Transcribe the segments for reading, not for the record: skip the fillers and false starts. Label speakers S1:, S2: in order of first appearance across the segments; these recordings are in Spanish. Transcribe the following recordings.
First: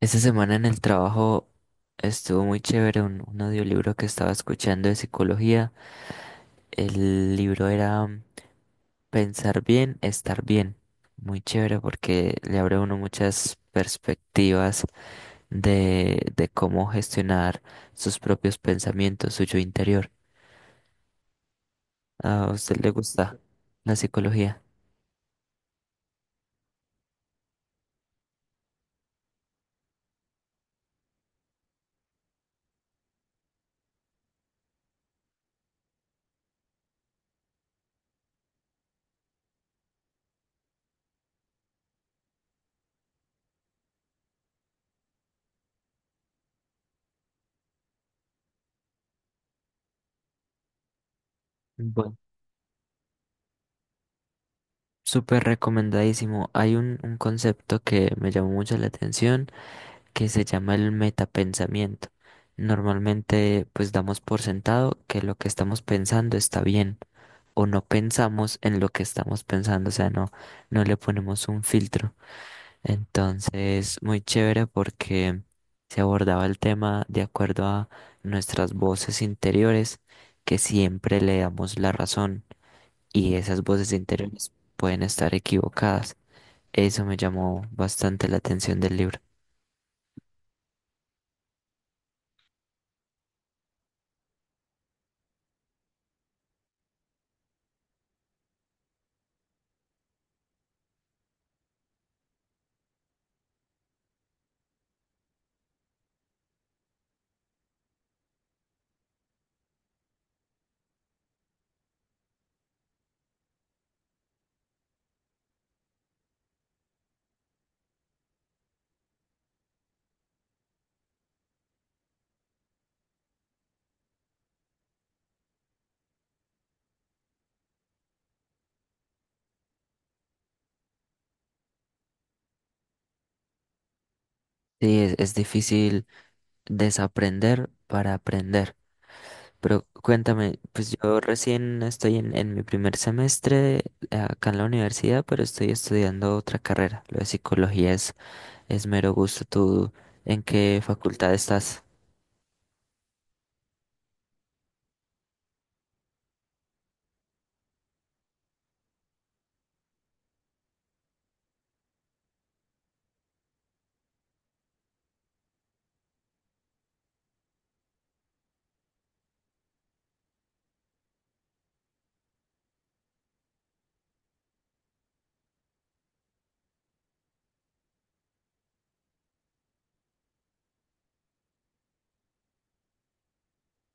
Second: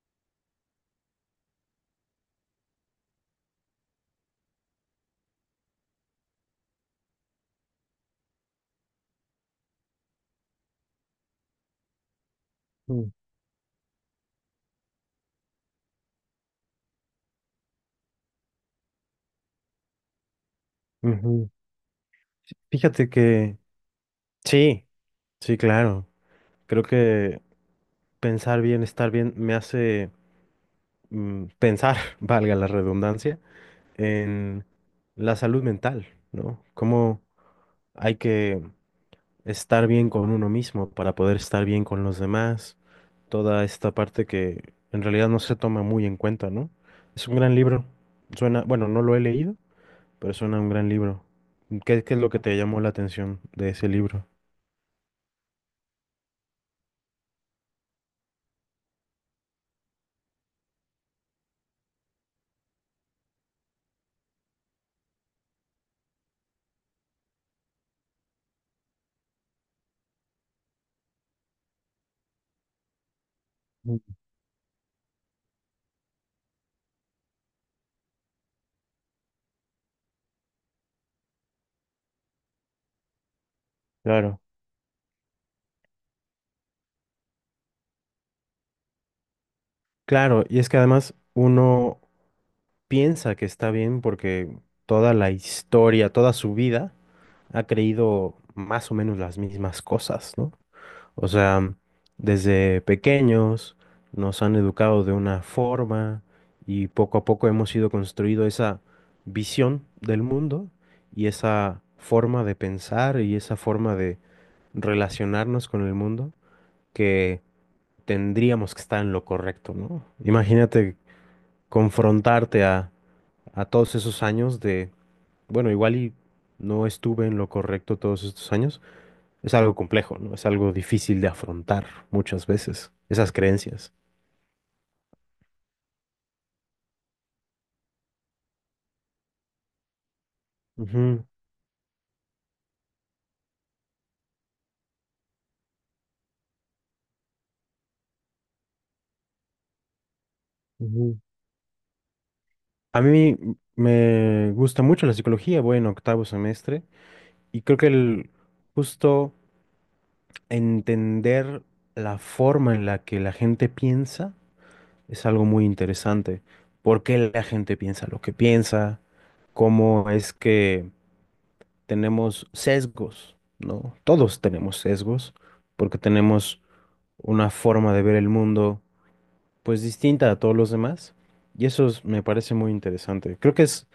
S1: Esta semana en el trabajo estuvo muy chévere un audiolibro que estaba escuchando de psicología. El libro era Pensar bien, estar bien. Muy chévere porque le abre a uno
S2: Mm,
S1: muchas perspectivas de cómo gestionar sus propios pensamientos, suyo interior.
S2: ujú.
S1: ¿A usted le
S2: Fíjate
S1: gusta
S2: que
S1: la psicología?
S2: sí, sí, claro. Creo que pensar bien, estar bien, me hace pensar, valga la redundancia, en la salud mental, ¿no? Cómo hay que estar bien con uno mismo para poder estar bien con los demás. Toda esta parte que en realidad no se toma muy en cuenta, ¿no? Es un gran libro. Suena, bueno, no lo he leído, pero suena un gran libro. ¿Qué es lo que te llamó la atención de ese libro?
S1: Súper recomendadísimo. Hay un concepto que me llamó mucho la atención que se llama el metapensamiento. Normalmente pues damos por sentado que lo que estamos pensando está bien o no pensamos en lo que estamos pensando, o sea, no, no le ponemos un filtro. Entonces,
S2: Mm.
S1: muy chévere porque se abordaba el tema de acuerdo a nuestras voces interiores que siempre le damos la razón y esas voces
S2: Claro,
S1: interiores pueden estar equivocadas. Eso me llamó bastante la atención del libro.
S2: claro, y es que además uno piensa que está bien porque toda la historia, toda su vida ha creído más o menos las mismas cosas, ¿no? O sea, desde pequeños nos han educado de una forma y poco a poco hemos ido construyendo esa visión del mundo y esa forma de pensar y esa forma de relacionarnos con el mundo que tendríamos que estar en lo correcto, ¿no? Imagínate confrontarte a todos esos años de, bueno, igual y no estuve en lo correcto todos estos años es algo complejo, ¿no? Es algo difícil de afrontar muchas veces, esas creencias.
S1: Sí, es difícil desaprender para aprender. Pero cuéntame, pues yo
S2: Ujú,
S1: recién estoy en mi primer semestre acá en la universidad, pero estoy estudiando otra carrera. Lo de psicología es mero gusto. ¿Tú en qué
S2: ujú.
S1: facultad estás?
S2: A mí me gusta mucho la psicología, voy en octavo semestre y creo que el justo entender la forma en la que la gente piensa es algo muy interesante. ¿Por qué la gente piensa lo que piensa? ¿Cómo es que tenemos sesgos? ¿No? Todos tenemos sesgos porque tenemos una forma de ver el mundo pues distinta a todos los demás. Y eso es- me parece muy interesante. Creo que es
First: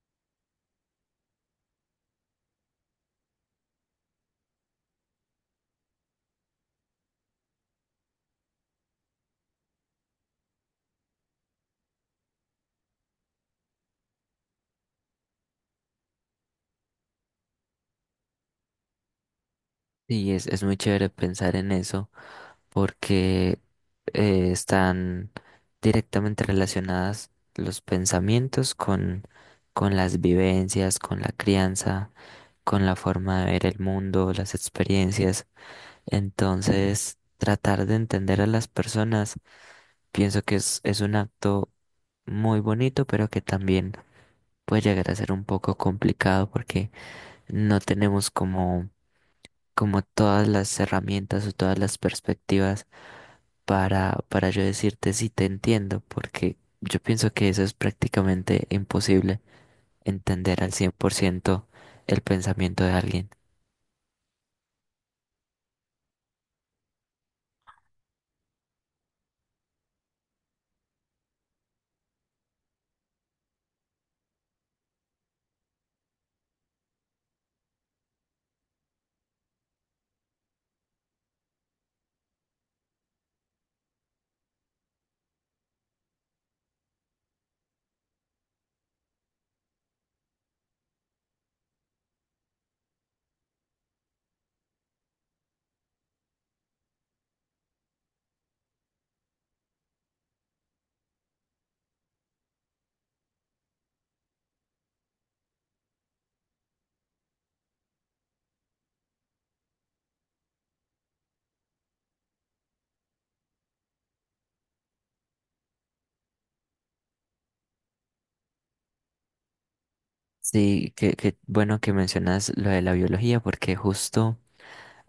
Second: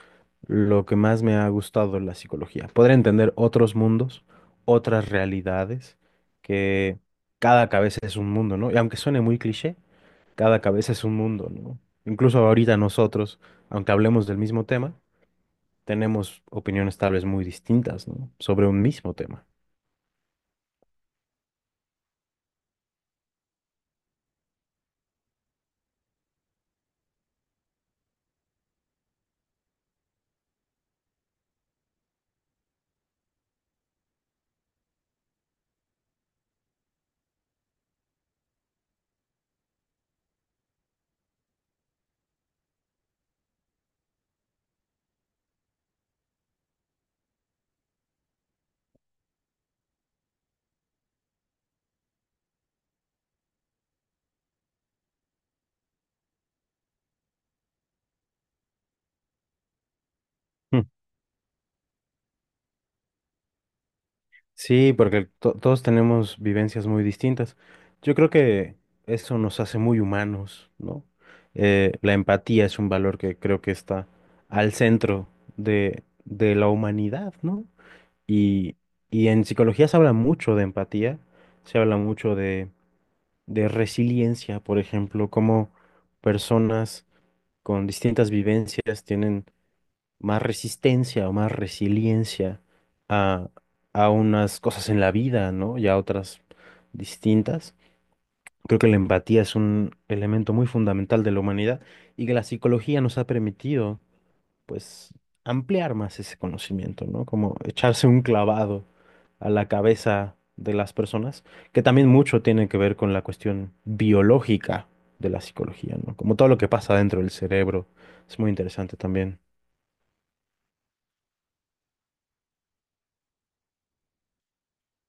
S2: lo que más me ha gustado de la psicología. Poder entender otros mundos, otras realidades, que cada cabeza es un mundo, ¿no? Y aunque suene muy cliché, cada cabeza es un mundo, ¿no? Incluso ahorita nosotros, aunque hablemos del mismo tema, tenemos opiniones tal vez muy distintas, ¿no? Sobre un mismo tema.
S1: Sí, es muy chévere pensar en eso porque están directamente relacionadas los pensamientos con las vivencias, con la crianza, con la forma de ver el mundo, las experiencias. Entonces, tratar de entender a las personas, pienso que es un acto muy bonito, pero que también puede llegar a ser un poco complicado porque no tenemos como como todas las herramientas o todas las perspectivas para yo decirte si te entiendo, porque yo pienso que eso es prácticamente imposible, entender al 100% el pensamiento de alguien.
S2: Sí, porque todos tenemos vivencias muy distintas. Yo creo que eso nos hace muy humanos, ¿no? La empatía es un valor que creo que está al centro de la humanidad, ¿no? Y, y en psicología se habla mucho de empatía, se habla mucho de, resiliencia, por ejemplo, cómo personas con distintas vivencias tienen más resistencia o más resiliencia a, a unas cosas en la vida, ¿no? Y a otras distintas. Creo que la empatía es un elemento muy fundamental de la humanidad y que la psicología nos ha permitido, pues, ampliar más ese conocimiento, ¿no? Como echarse un clavado a la cabeza de las personas, que también mucho tiene que ver con la cuestión biológica de la psicología, ¿no? Como todo lo que pasa dentro del cerebro, es muy interesante también.
S1: Sí, que bueno que mencionas lo de la biología, porque justo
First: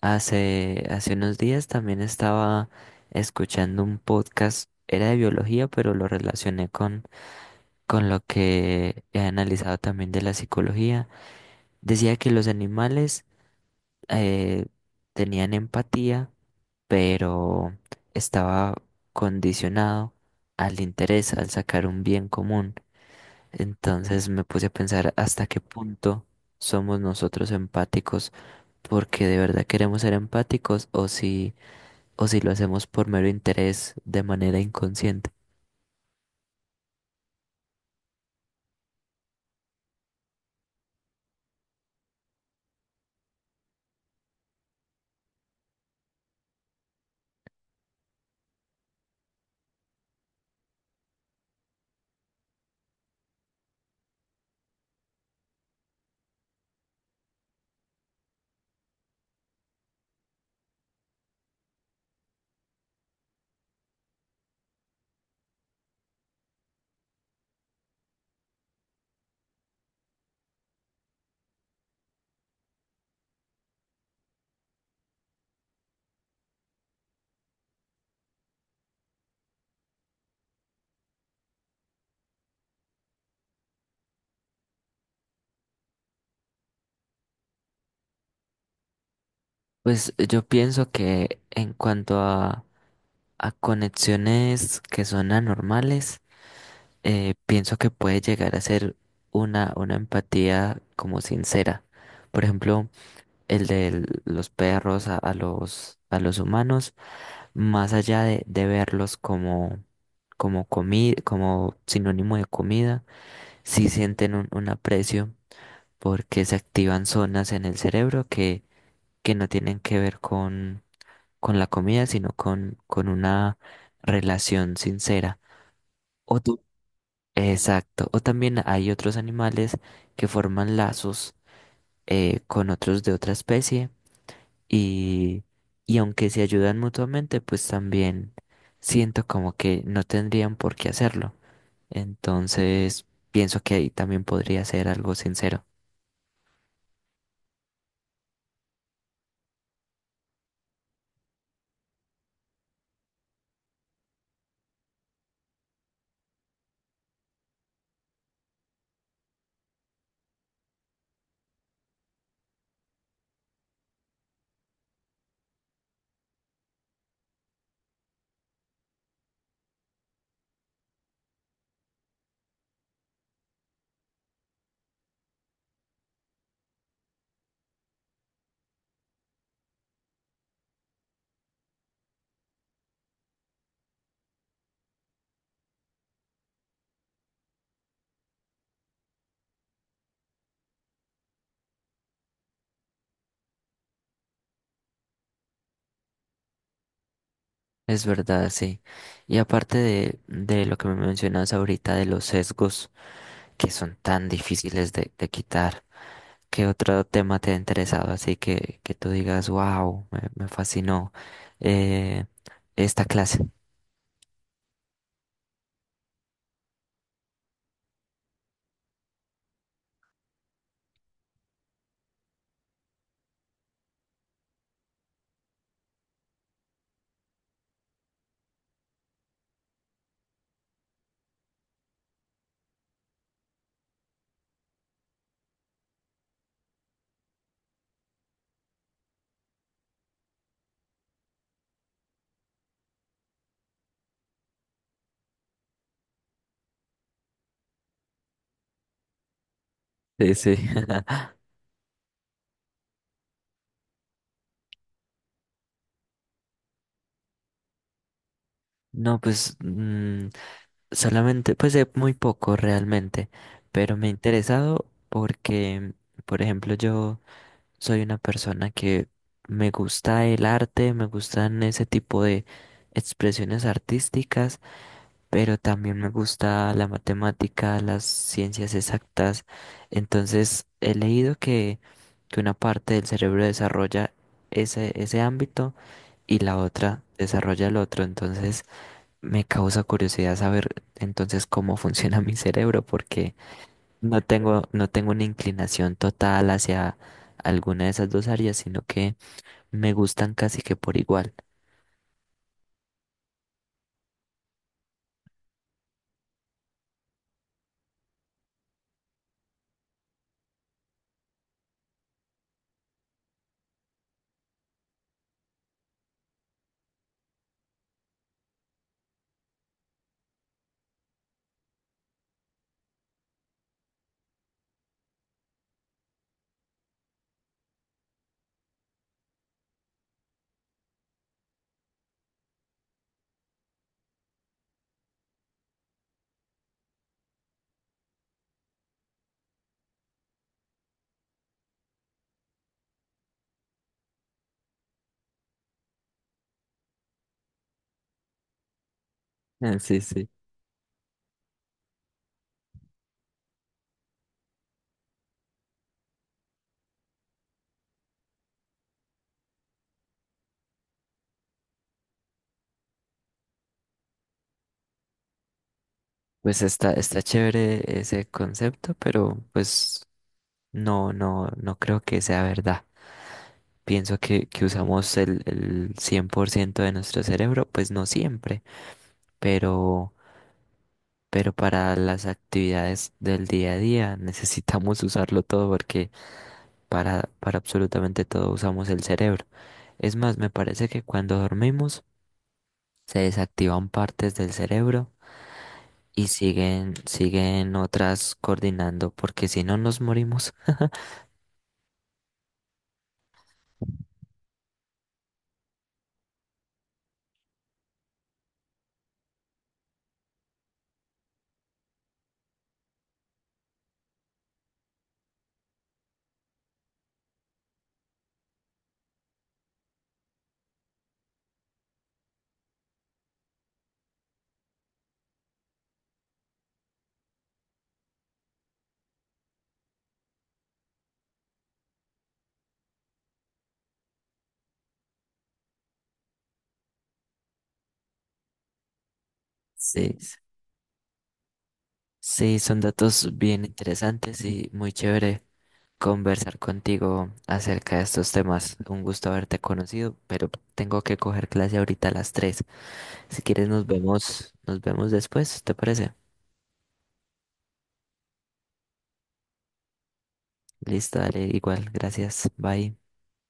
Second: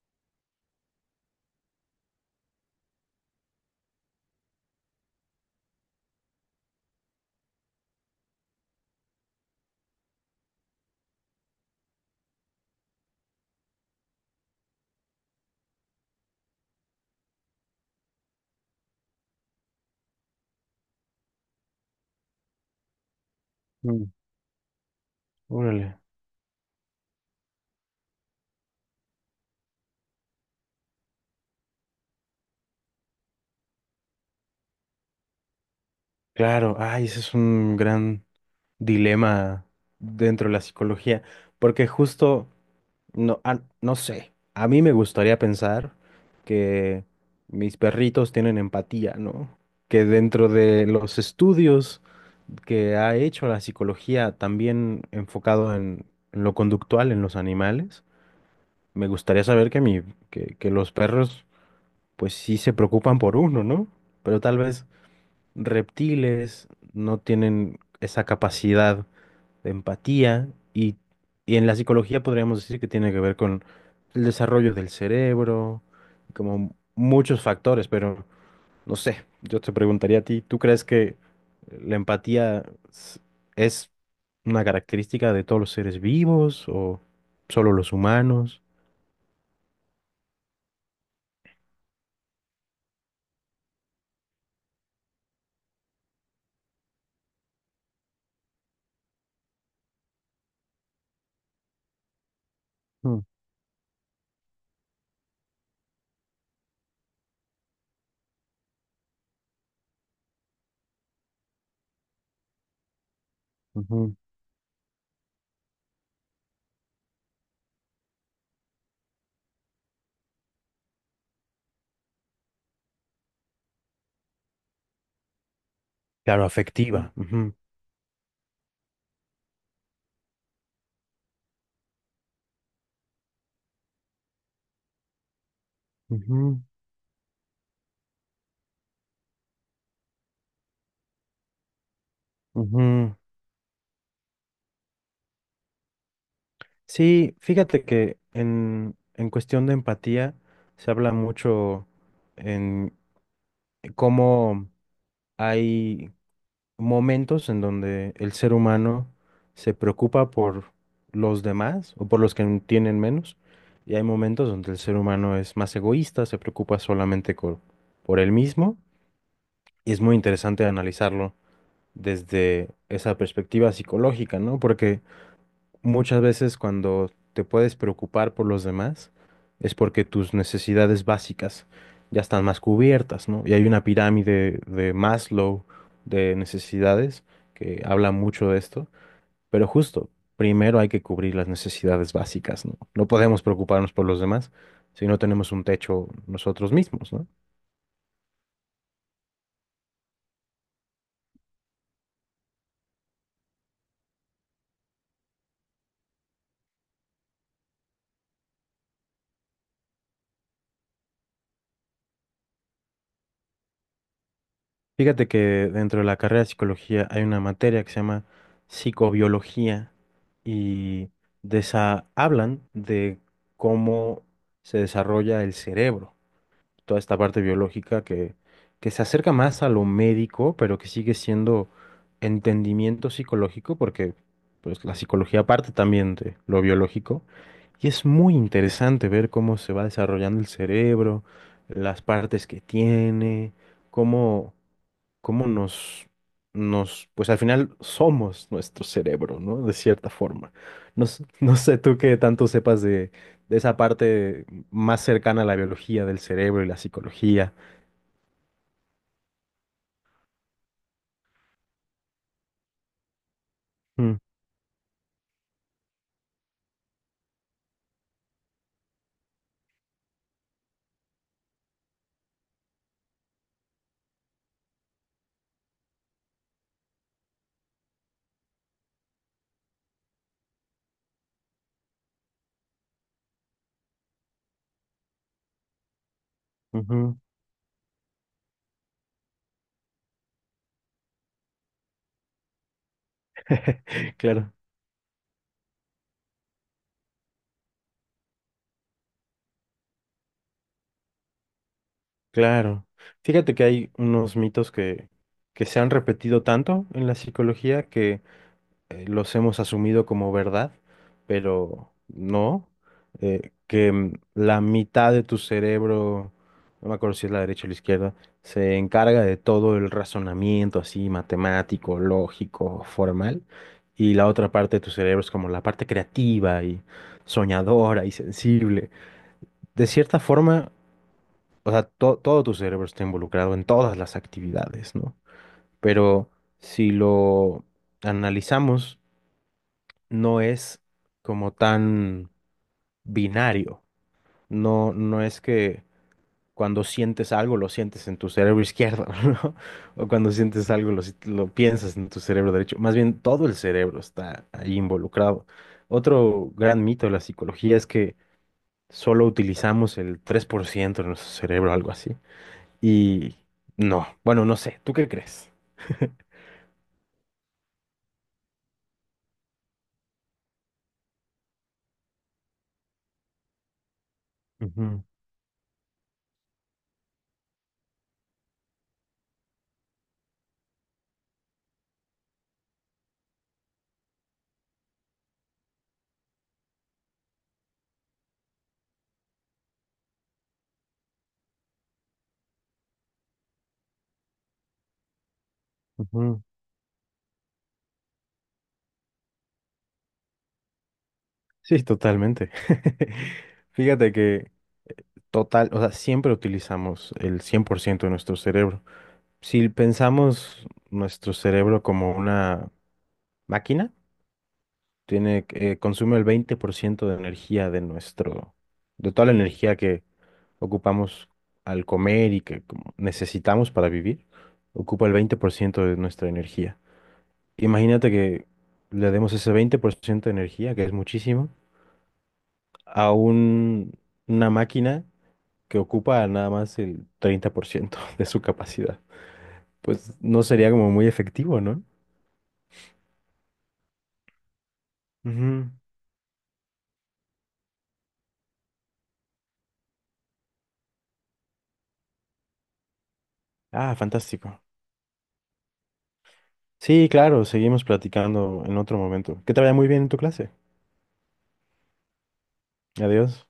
S1: hace unos días también estaba escuchando un podcast, era de biología, pero lo relacioné con lo que he analizado también de la psicología. Decía que los animales eh, tenían empatía, pero estaba condicionado al interés, al sacar un bien común.
S2: Mm.
S1: Entonces me puse a pensar hasta qué
S2: Órale.
S1: punto somos nosotros empáticos, porque de verdad queremos ser empáticos o si lo hacemos por mero interés de manera inconsciente.
S2: Claro, ay, ese es un gran dilema dentro de la psicología, porque justo, no, ah, no sé, a mí me gustaría pensar que mis perritos tienen empatía, ¿no? Que dentro de los estudios que ha hecho la psicología, también enfocado en, lo conductual, en los animales, me gustaría saber que los perros, pues sí se preocupan por uno, ¿no? Pero tal vez reptiles, no tienen esa capacidad de empatía y en la psicología podríamos decir que tiene que ver con el desarrollo del cerebro, como muchos factores, pero no sé, yo te preguntaría a ti, ¿tú crees que la empatía s- es una característica de todos los seres vivos o solo los humanos?
S1: Pues yo pienso que en cuanto a conexiones que son anormales, pienso que puede llegar a ser una empatía como sincera. Por ejemplo,
S2: Mm,
S1: el de los perros a a los humanos, más allá de verlos como, como, como sinónimo de comida, sí
S2: ujú.
S1: sienten un aprecio porque se activan zonas en el cerebro que no tienen que ver con la comida, sino con una relación sincera.
S2: Claro, afectiva. Ujú,
S1: Exacto. O también hay otros animales que forman lazos con otros de otra especie y, y aunque se
S2: ujú,
S1: ayudan mutuamente, pues también siento como que no tendrían por qué hacerlo. Entonces,
S2: ujú.
S1: pienso que ahí también podría ser algo sincero.
S2: Sí, fíjate que en cuestión de empatía se habla mucho en cómo hay momentos en donde el ser humano se preocupa por los demás o por los que tienen menos, y hay momentos donde el ser humano es más egoísta, se preocupa solamente por él mismo, y es muy interesante analizarlo desde esa perspectiva psicológica, ¿no? Porque muchas veces cuando te puedes preocupar por los demás es porque tus necesidades básicas ya están más cubiertas, ¿no? Y hay una pirámide de Maslow de necesidades que habla mucho de esto, pero justo, primero hay que cubrir las necesidades básicas, ¿no? No podemos preocuparnos por los demás si no tenemos un techo nosotros mismos, ¿no?
S1: Es verdad, sí. Y aparte de lo que me mencionas ahorita de los sesgos que son tan difíciles de quitar. ¿Qué otro tema te ha interesado? Así que tú digas, wow, me fascinó eh, esta clase.
S2: Fíjate que dentro de la carrera de psicología hay una materia que se llama psicobiología y hablan de cómo se desarrolla el cerebro, toda esta parte biológica que se acerca más a lo médico, pero que sigue siendo entendimiento psicológico, porque pues, la psicología parte también de lo biológico, y es muy interesante ver cómo se va desarrollando el cerebro, las partes que tiene, cómo pues al final somos nuestro cerebro, ¿no? De cierta
S1: Sí,
S2: forma.
S1: sí.
S2: No, no sé tú qué tanto sepas de esa parte más cercana a la biología del cerebro y la psicología.
S1: No, pues mm, solamente, pues de muy poco realmente, pero me ha
S2: Mm,
S1: interesado porque, por ejemplo, yo soy una persona que me gusta el arte, me gustan ese tipo de expresiones artísticas pero también me gusta la matemática, las ciencias exactas. Entonces, he leído que una parte del cerebro desarrolla ese ámbito y la otra
S2: ujú.
S1: desarrolla el otro. Entonces, me causa curiosidad saber entonces cómo funciona mi cerebro, porque no
S2: Claro,
S1: tengo, no tengo una inclinación total hacia alguna de esas dos áreas, sino que me gustan casi que por igual.
S2: claro. Fíjate que hay unos mitos que se han repetido tanto en la psicología los hemos asumido como verdad, pero no, que la mitad de tu cerebro, no me acuerdo si es la derecha o la izquierda, se encarga de todo el razonamiento así matemático, lógico, formal, y la otra parte de tu cerebro es como la parte creativa y soñadora y sensible. De cierta forma, o sea, todo tu cerebro está involucrado en todas las actividades, ¿no? Pero si lo analizamos, no es como tan binario. No, no es que cuando sientes algo lo sientes en tu cerebro izquierdo, ¿no?
S1: Ah, sí,
S2: O
S1: sí.
S2: cuando sientes algo lo, si- lo piensas en tu cerebro derecho. Más bien todo el cerebro está ahí involucrado. Otro gran mito de la psicología es que solo utilizamos el 3% de nuestro cerebro, algo así. Y no, bueno, no sé, ¿tú qué crees?
S1: Pues está, está chévere ese concepto, pero pues no, no, no creo que sea verdad. Pienso que
S2: Ujú,
S1: usamos el 100% de nuestro cerebro, pues no siempre, pero, pero para las actividades del día a día necesitamos usarlo todo porque para absolutamente todo usamos el cerebro. Es más, me parece que cuando dormimos se desactivan partes del cerebro y
S2: ujú.
S1: siguen, siguen otras coordinando porque si no nos morimos.
S2: Sí, totalmente. Fíjate que total, o sea, siempre utilizamos el 100% de nuestro cerebro. Si pensamos nuestro cerebro como una máquina, tiene, que- consume el 20% de energía de nuestro, de toda la energía que ocupamos al comer y que como necesitamos para vivir, ocupa el 20% de nuestra energía. Imagínate que le demos ese 20% de energía, que es muchísimo, a una máquina que ocupa nada más el 30% de su capacidad. Pues
S1: Sí.
S2: no sería como muy efectivo, ¿no?
S1: Sí, son datos bien interesantes y muy chévere
S2: Ujú.
S1: conversar contigo acerca de estos temas. Un gusto haberte conocido, pero tengo que coger clase ahorita a las 3. Si quieres
S2: Ah, fantástico.
S1: nos vemos después, ¿te parece?
S2: Sí, claro, seguimos platicando en otro momento. Que te vaya muy bien en tu clase.
S1: Listo, dale, igual, gracias, bye.
S2: Adiós.